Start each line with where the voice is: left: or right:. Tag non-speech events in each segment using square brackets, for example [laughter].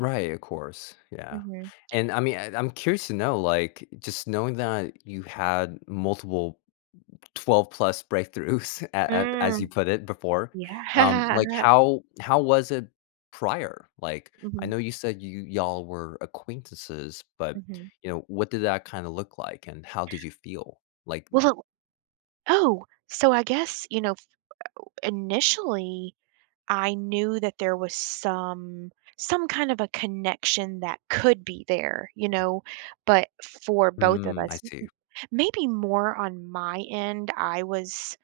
left: Right, of course, yeah,
right: Mhm.
left: and, I mean, eh, I'm curious to know, like, just knowing that you had multiple m m 12 plus breakthroughs a at as you
right: Mm.
left: put it before, um, like,
right: Yeah.
left: how how was it prior? Like, I
right: Mhm.
left: know you said y you y'all were acquaintances, but,
right: Mhm.
left: you know, what did that kinda look like, and how did you feel? Like, m
right: Well oh, so I guess, you know, initially, I knew that there was some some kind of a connection that could be there, you know, but for both of
left: Mm, I
right: us, m
left: see.
right: m maybe more on my end, I was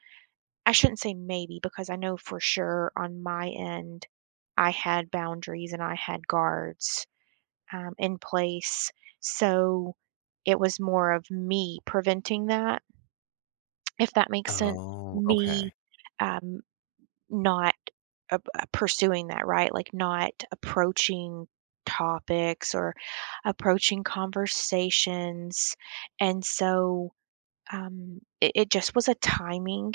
right: I shouldn't say maybe because I know for sure, on my end, I had boundaries and I had guards, um, in place. So, it was more of me preventing that if that makes sense.
left: Oh,
right: Me,
left: okay.
right: um, not, uh, ap uh, pursuing that, right? Like, not approaching topics or approaching conversations, and so, um, i it just was a timing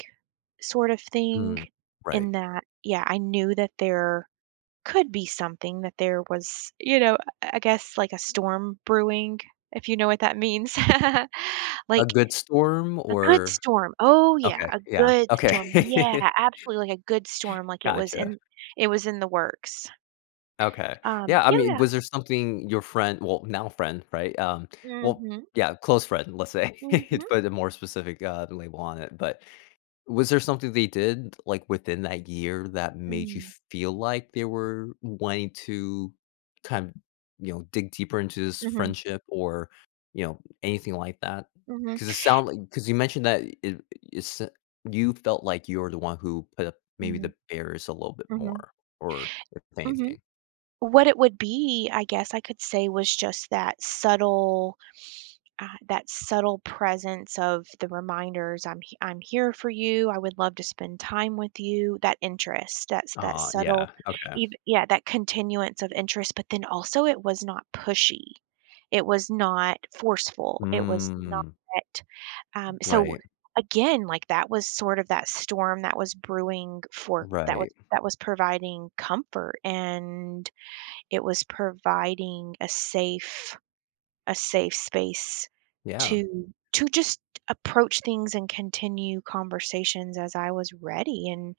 right: sort of thing
left: Mm, right.
right: in that Yeah, I knew that there could be something that there was, you know, I I guess, like a storm brewing, if you know what that means. [laughs]
left: A
right: Like
left: good storm
right: A good
left: or
right: storm. Oh, yeah,
left: Okay,
right: a
left: yeah,
right: good storm. Yeah,
left: okay.
right: absolutely, like, a good storm. Like, it was
left: Gotcha.
right: in it was in the works.
left: Okay.
right: Um,
left: Yeah, I
right: oh,
left: mean,
right: yeah.
left: was there something your friend well, now friend, right? Um, well
right: Mhm.
left: Yeah, close friend, let's say, to
right: Mhm.
left: put a more specific, uh, label on it. But was there something they did, like, within that year that made you
right: Mm.
left: feel like they were wanting to kin you know, dig deeper into this
right: Mhm.
left: friendship or, you know, anything like that?
right: Mhm.
left: 'Cause it sound li 'cause you mentioned that i it sou you felt like you were the one who put up maybe
right: Mhm.
left: the barriers a little bit
right: Mhm.
left: more, or if
right: Mhm.
left: anything.
right: What it would be, I guess I could say was just that subtle, uh that subtle presence of the reminders, "I'm he I'm here for you. I would love to spend time with you." That interest, that's that
left: Uh-huh,
right: subtle
left: yeah. Okay.
right: eve Yeah, that continuance of interest but then also it was not pushy. It was not forceful. It was not,
left: Mm.
right: um so,
left: Right.
right: again, like, that was sort of that storm that was brewing for that was
left: Right.
right: that was providing comfort and it was providing a safe a safe space
left: Yeah.
right: to to just approach things and continue conversations as I was ready, and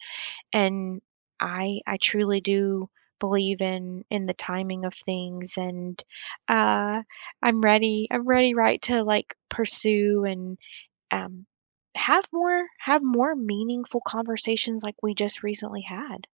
right: and I I truly do believe in in the timing of things, and, uh, I'm ready I'm ready, right, to, like, pursue and, um, have more have more meaningful conversations like we just recently had.